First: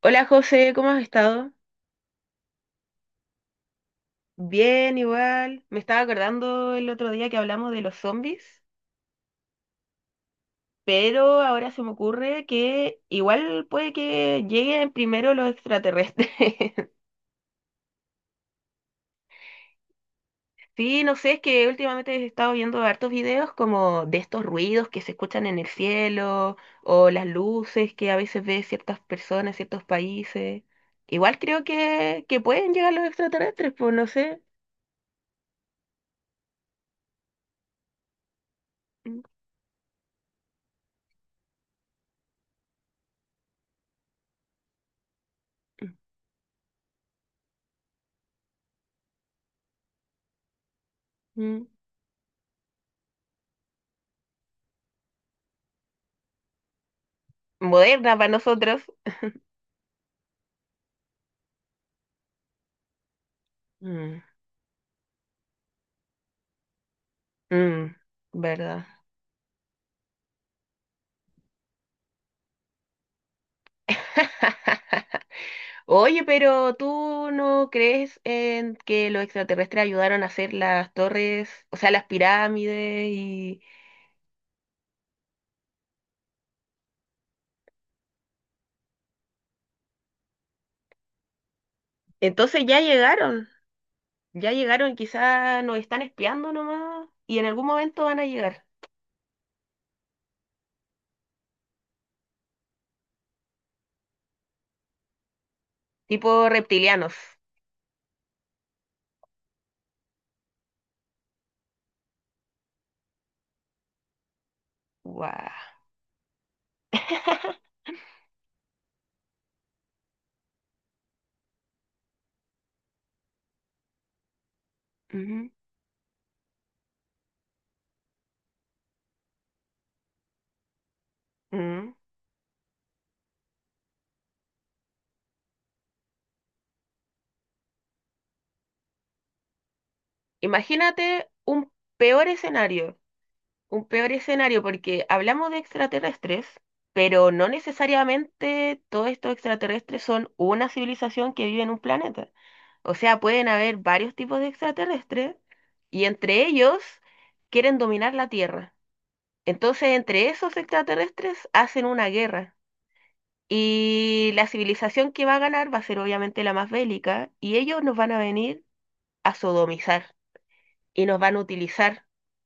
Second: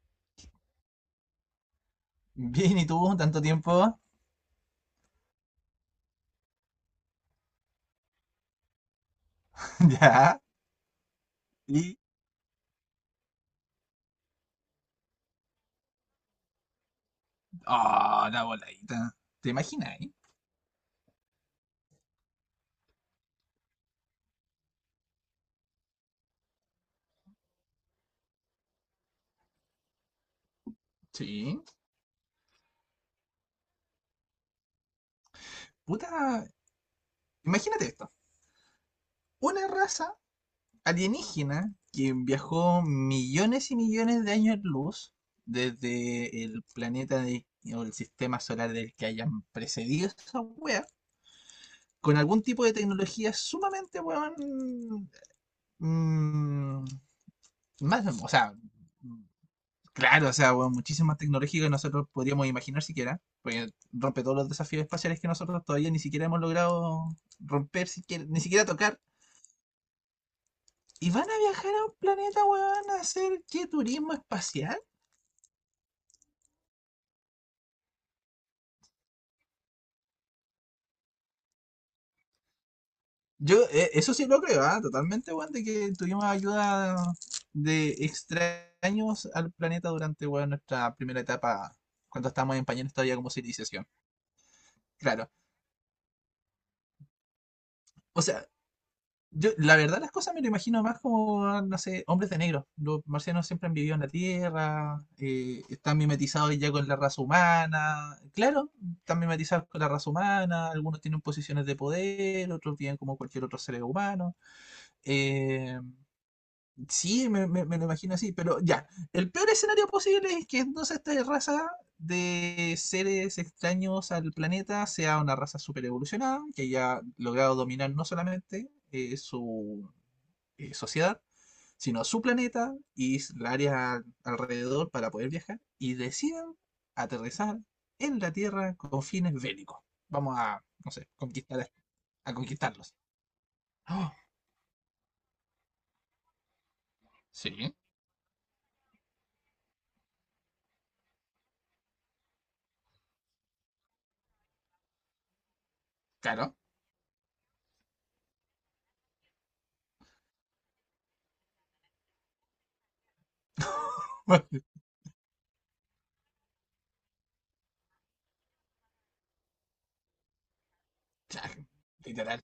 Hola José, ¿cómo has estado? Bien, ¿y tú? ¿Tanto tiempo? Bien, igual. Me estaba acordando el otro día que hablamos de los zombies, Ya. pero ahora se me Y. ocurre que igual puede que lleguen primero los extraterrestres. Ah, la voladita. ¿Te imaginas, eh? Sí, no sé, es que últimamente he estado viendo hartos videos como de estos ruidos que se escuchan en el cielo o las luces que a veces ve ciertas personas, ciertos países. Igual Sí. creo que pueden llegar los extraterrestres, pues no sé. Puta. Imagínate esto. Mm, Una raza alienígena que viajó millones y millones de años luz mm. desde el planeta o el sistema solar del que hayan precedido esa wea, mm. con algún tipo de tecnología sumamente, weón. mm, Más, Moderna para o sea, nosotros. claro, o sea, bueno, muchísima tecnología que nosotros podríamos imaginar siquiera, porque Mm, rompe todos los desafíos espaciales que nosotros todavía ni siquiera hemos logrado romper, mm, ni siquiera ¿Verdad? tocar. ¿Y van a viajar a un planeta, weón, a hacer qué turismo espacial? Oye, pero ¿tú no crees en que los extraterrestres ayudaron a hacer las torres, o sea, las pirámides y Yo, eso sí lo creo, totalmente, weón, de que tuvimos ayuda de extraños al planeta durante, weón, nuestra primera etapa, cuando estábamos entonces en pañales todavía como civilización. ya llegaron, Claro. quizás nos están espiando nomás y en algún momento van O a sea, llegar, yo, la verdad, las cosas me lo imagino más como, no sé, hombres de negro. Los marcianos siempre han vivido en la Tierra, están tipo mimetizados ya con la reptilianos. raza humana. Claro, están mimetizados con la raza humana, algunos tienen posiciones de poder, otros viven como cualquier otro ser humano. Guau. Eh, sí, me lo imagino así, pero ya, el peor escenario posible es que entonces esta raza de seres extraños al planeta sea una Ujú, raza super evolucionada, que haya logrado dominar no solamente su sociedad, ujú. sino a su planeta y la área alrededor para poder viajar y decidan aterrizar en la Tierra con fines bélicos. Vamos a, no sé, Imagínate conquistar a, un peor a conquistarlos. escenario. Un peor Oh, escenario porque hablamos de extraterrestres, pero no sí, necesariamente todos estos extraterrestres son una civilización que vive en un planeta. O sea, pueden haber varios tipos de extraterrestres y entre claro. ellos quieren dominar la Tierra. Entonces, entre esos extraterrestres hacen una guerra y la civilización que va a ganar va a ser obviamente la más bélica y ellos nos van a venir a sodomizar y nos van a utilizar. Literal,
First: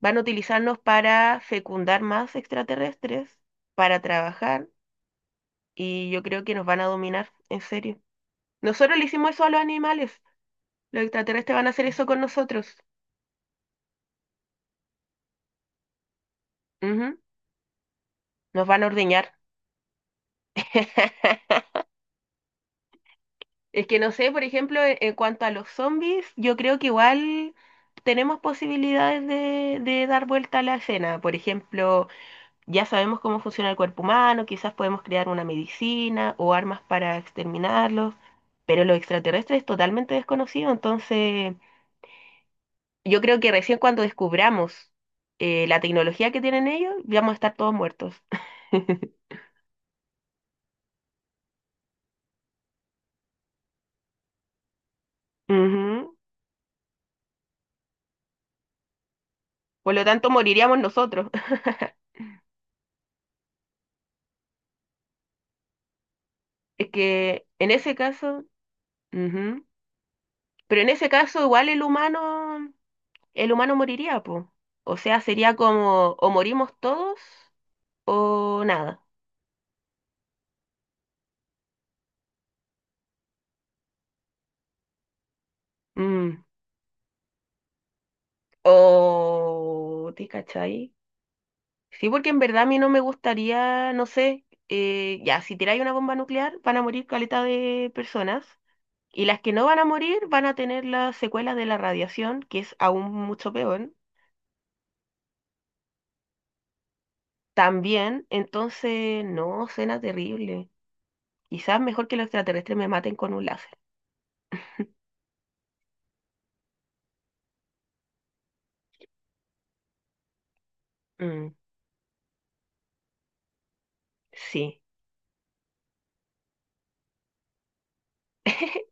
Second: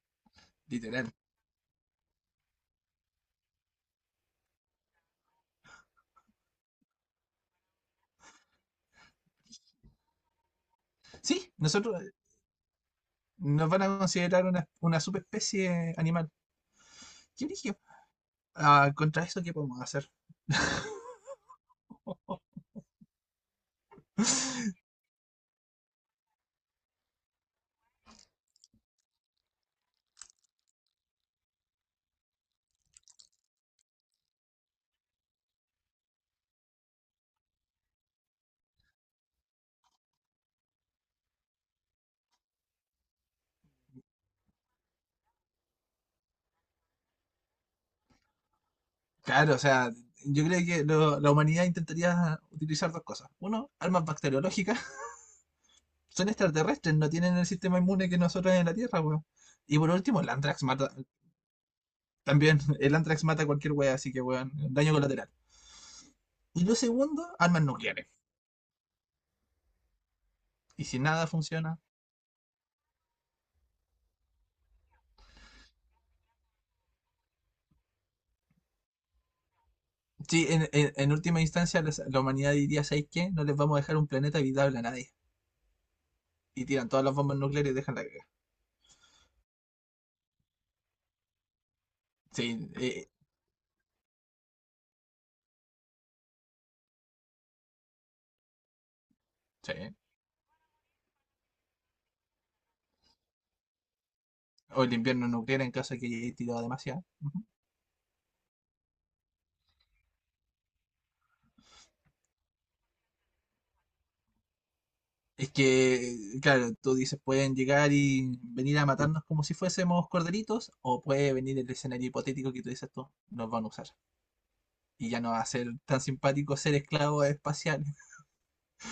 Van a utilizarnos literal. para fecundar más extraterrestres, para trabajar, y yo creo que nos van a dominar, en serio. Nosotros le hicimos eso a los animales. Los Sí, extraterrestres van a hacer nosotros eso con nosotros. nos van a considerar una subespecie animal. Ujú. ¿Qué origen? Nos van a Ah, contra ordeñar. eso, ¿qué podemos hacer? Es que no sé, por ejemplo, en cuanto a los zombies, yo creo que igual tenemos posibilidades de dar vuelta a la escena. Por ejemplo, ya sabemos cómo funciona el cuerpo humano, quizás podemos crear una medicina o armas para exterminarlos, pero los extraterrestres es totalmente desconocido, entonces yo creo que recién cuando descubramos la tecnología que tienen ellos, vamos a estar todos muertos. Claro, o sea, yo creo que la humanidad intentaría utilizar dos cosas. Uno, armas bacteriológicas. Ujú. Son extraterrestres, no tienen el sistema inmune que nosotros en la Tierra, weón. Y por Por lo último, el tanto, Antrax moriríamos mata. nosotros. También, el Antrax mata a cualquier weón, así que weón, daño colateral. Y lo Es segundo, que armas en ese nucleares. caso, ujú. Pero Y en si ese nada caso igual funciona. El humano moriría, pues. O sea, sería como o morimos todos o nada. Sí, en última instancia, la humanidad diría: ¿sabéis qué? No les vamos a dejar un planeta habitable a nadie. Mm. Y tiran todas las bombas nucleares y dejan la guerra. O, ¿te cachai? Sí, porque en verdad a Sí, mí no me gustaría, no sé, ya, si tiráis una bomba nuclear van a morir caleta de personas y las que no sí. van a morir van a tener las secuelas de la radiación, que es aún mucho peor, O el invierno nuclear en caso de que haya tirado demasiado. Ujú. también, entonces, no, suena terrible. Quizás mejor que los extraterrestres me maten con un láser. Es que, claro, tú dices, pueden llegar y venir a matarnos como si fuésemos corderitos, o puede Mm, venir el escenario hipotético que tú dices tú, nos van a usar. sí. Y ya no va a ser tan simpático ser esclavo espacial,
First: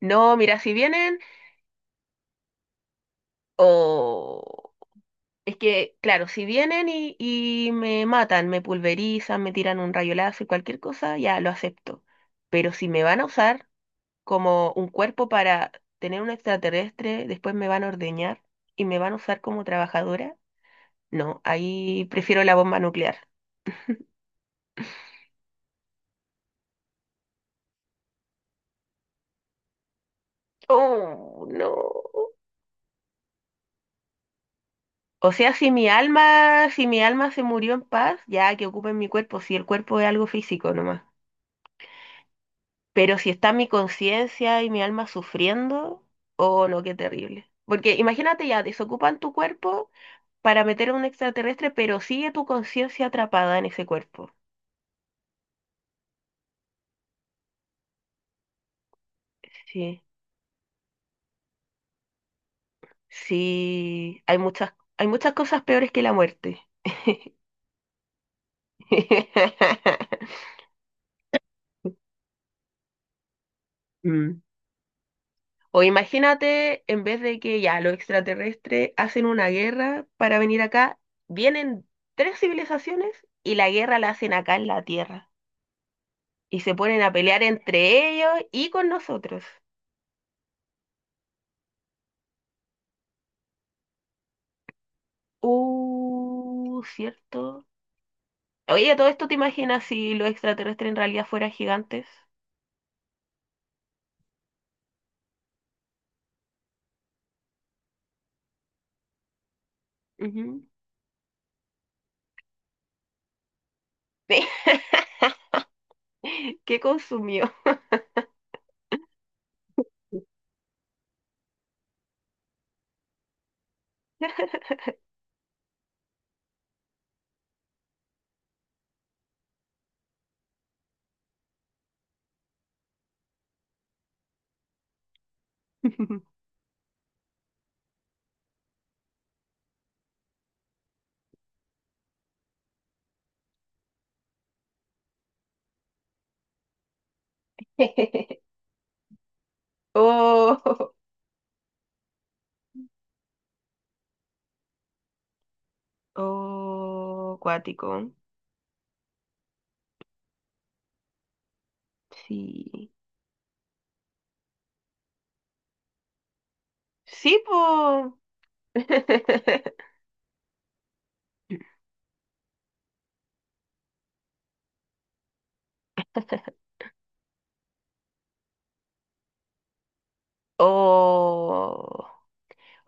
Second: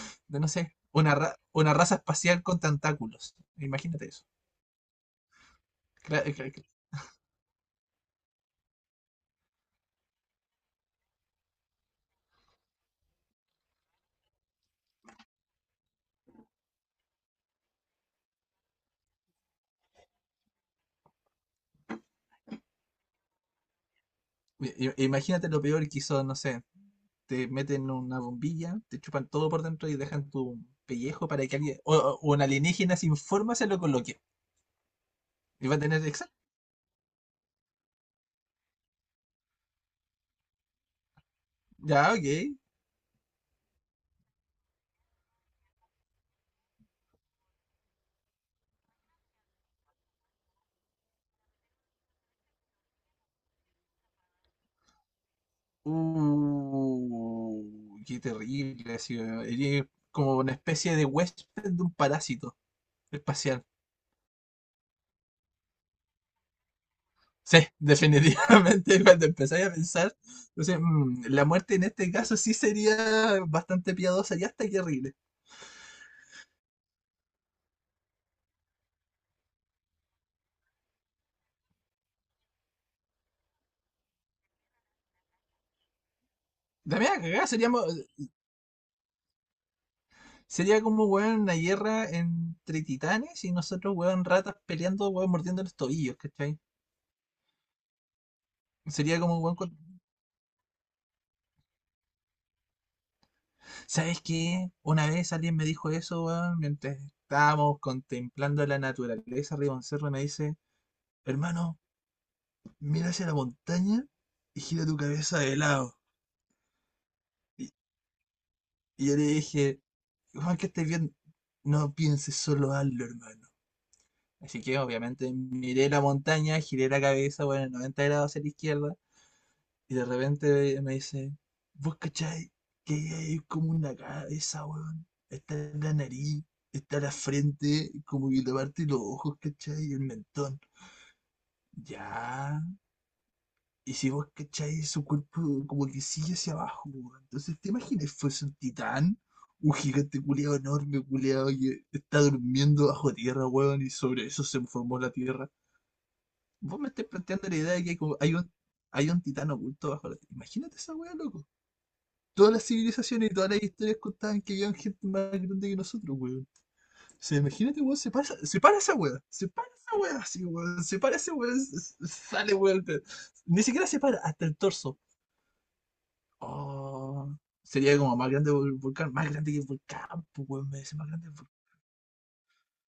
No, de no mira, si sé, una, vienen, una raza espacial con tentáculos. Imagínate eso. o... Es que, Cla- claro, eh, si cla- cla- vienen y me matan, me pulverizan, me tiran un rayo láser, cualquier cosa, ya lo acepto. Pero si me van a usar como un cuerpo para tener un extraterrestre, después me van a ordeñar y me van a usar como trabajadora, no, ahí prefiero la bomba nuclear. Imagínate lo peor que hizo, no sé, te meten una bombilla, te chupan todo por dentro y dejan tu pellejo Oh, para que alguien, o, no. o un alienígena sin forma se lo coloque. O sea, Y va a tener, exacto, si mi alma se murió en paz, ya que ocupen mi cuerpo, si el cuerpo es algo físico nomás. ya, ok. Pero si está mi conciencia y mi alma sufriendo, oh no, qué terrible. Porque imagínate ya, desocupan tu cuerpo para meter a un extraterrestre, pero sigue tu conciencia atrapada en ese cuerpo. Qué terrible. Así, eres Sí, como una especie de huésped de un parásito espacial. sí, hay muchas cosas peores que la muerte. Sí, definitivamente cuando empezáis a pensar, entonces, la muerte en este caso sí sería bastante piadosa Mm. y hasta terrible. O imagínate, en vez de que ya los extraterrestres hacen una guerra para venir acá, vienen tres civilizaciones y la guerra la hacen acá en la Tierra, y se ponen a También a pelear cagar, entre ellos y con nosotros. sería como, weón, una guerra entre titanes y nosotros, weón, ratas peleando, weón, mordiendo los tobillos, ¿cachai? Cierto. Oye, todo Sería esto te como, weón. imaginas si los extraterrestres en realidad fueran gigantes. ¿Sabes qué? Una vez alguien me dijo eso, weón, mientras estábamos contemplando la naturaleza arriba de un cerro, y me dice, Ujú. hermano, mira hacia la montaña Sí. y gira tu cabeza de lado. ¿Qué consumió? Y, y yo le dije, Juan, que estés bien, no pienses solo hazlo, hermano. Así que obviamente miré la montaña, giré la cabeza, bueno, 90 grados hacia la izquierda. Y de repente me dice, ¿vos cachai? Que hay como una cabeza, weón. Está en la nariz, está en la frente, como que la parte de los ojos, ¿cachai? Y el mentón. Ya. Y si vos cachai, su cuerpo como que sigue hacia abajo, weón. Entonces, ¿te imaginas fuese un titán? Un gigante culeado Oh, enorme, culeado, que está durmiendo bajo tierra, weón, y sobre eso se formó la tierra. Vos me estás oh, planteando la idea de que hay acuático. Hay un titán oculto bajo la tierra. Imagínate esa weá, loco. Todas las Sí. civilizaciones y todas las historias contaban que había gente más grande que nosotros, weón. O sea, Sí, imagínate, weón, se po. para, se para esa weá. Se para esa weá así, weón. Se para esa weá, sale, weón. Pero ni siquiera se para, hasta el torso. Oh, sería como más grande que el volcán. Más grande que el volcán, pues, weón. Me dice más grande que el volcán. O,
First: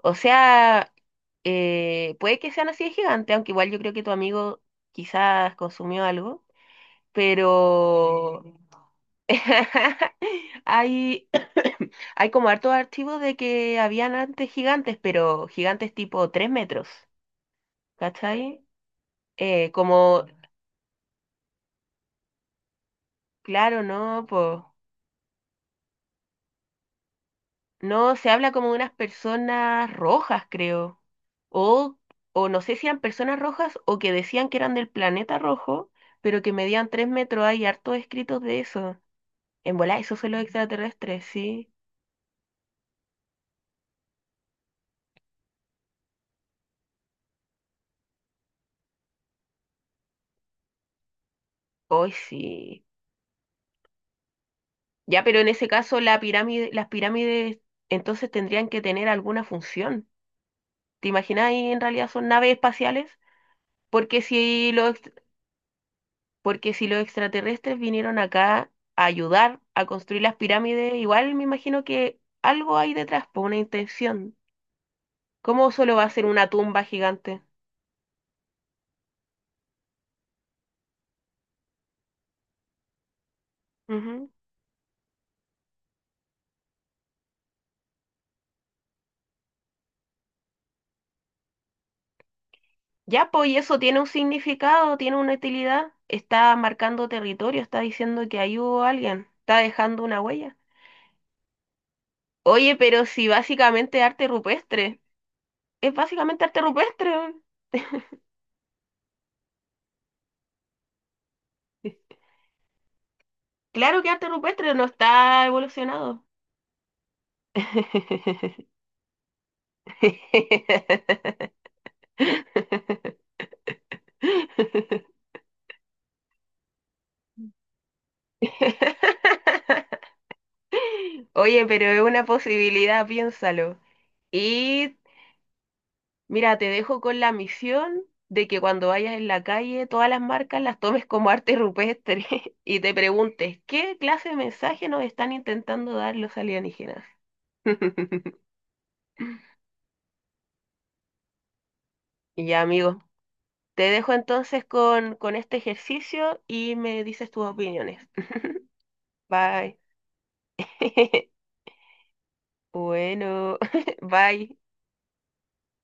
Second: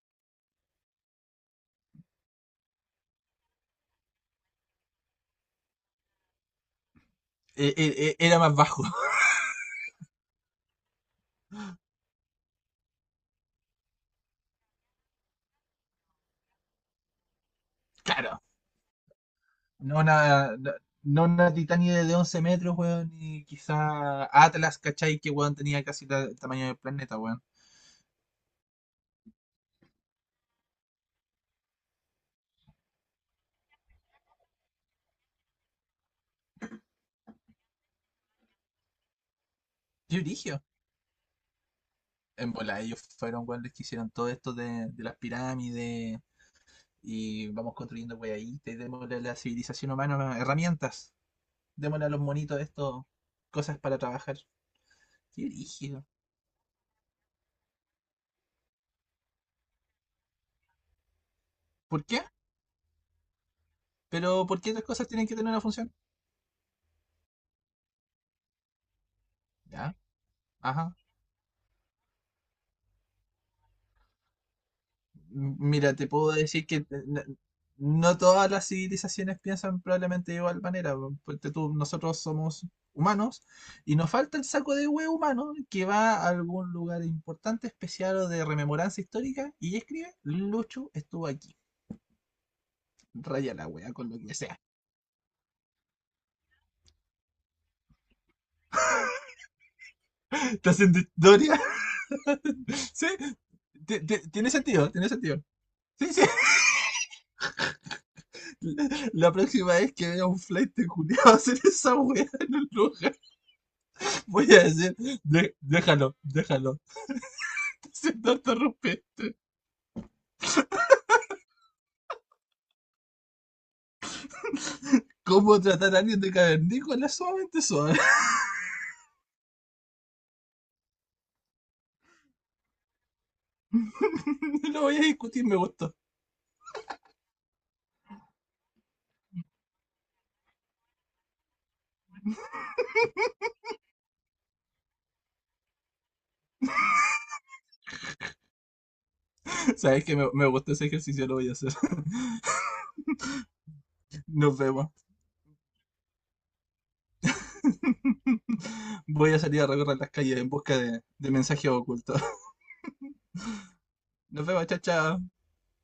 o sea, puede que sean así de gigantes, aunque igual yo creo que tu amigo quizás consumió algo, Era pero más bajo, hay, hay como hartos archivos de que habían antes gigantes, pero gigantes tipo 3 metros, claro. ¿cachai? No Como, una, no, no una Titania de 11 metros, weón. Ni quizá claro, no, pues, Atlas, ¿cachai? Que, weón, tenía casi el tamaño del planeta, weón. no, se habla como de unas personas rojas, creo, o, o no sé si eran personas rojas o que decían que eran del planeta rojo, pero que medían 3 metros, hay hartos escritos de eso. En volá, esos Qué son los brillo. extraterrestres, sí. En bola, ellos fueron los que hicieron todo esto de las pirámides y vamos construyendo weaditas y démosle a la civilización humana herramientas. Démosle a Hoy los monitos sí. esto, cosas para trabajar. Ya, pero Qué en ese caso rígido. la pirámide, las pirámides entonces tendrían que tener alguna función. ¿Te imaginas ahí en ¿Por realidad qué? son naves espaciales? Porque Pero ¿por qué si otras los, cosas ext- tienen que tener una función? porque si los extraterrestres vinieron acá a ayudar a Ya, construir las pirámides, ajá. igual me imagino que algo hay detrás, por una intención. ¿Cómo Mira, solo va te a ser puedo una decir que tumba n- no gigante? no todas las civilizaciones piensan probablemente de igual manera. Porque nosotros somos humanos y nos Ujú. falta el saco de huevo humano que va a algún lugar importante, especial o de rememoranza histórica y escribe, Lucho estuvo aquí. Ya, pues, Raya y la eso wea tiene un con lo que sea. significado, tiene una utilidad. Está marcando territorio, está diciendo que ahí hubo alguien, está dejando una huella. ¿Estás haciendo historia? Oye, pero Sí, si básicamente arte tiene sentido, rupestre, tiene sentido. es Sí, sí. básicamente arte rupestre, weón. La próxima vez que vea un flight de culiao hacer esa wea en el lugar. Claro que arte Voy a rupestre no decir, está déjalo, evolucionado. déjalo, sin interrumpir. ¿Cómo tratar a alguien de cavernícola? Suavemente suave. Oye, pero es una posibilidad, piénsalo. No lo Y voy a discutir, me gustó. mira, te dejo con la misión de que cuando vayas en la calle, todas las marcas las tomes como arte rupestre y te preguntes, ¿qué clase de mensaje nos están intentando dar los alienígenas? Sabes que me gustó ese ejercicio, lo voy a hacer. Y ya, amigo, te dejo Nos entonces vemos. Con este ejercicio y me dices tus opiniones. Voy a salir a Bye. recorrer las calles en busca de mensajes ocultos. Bueno, Nos bye. vemos, chao, chao.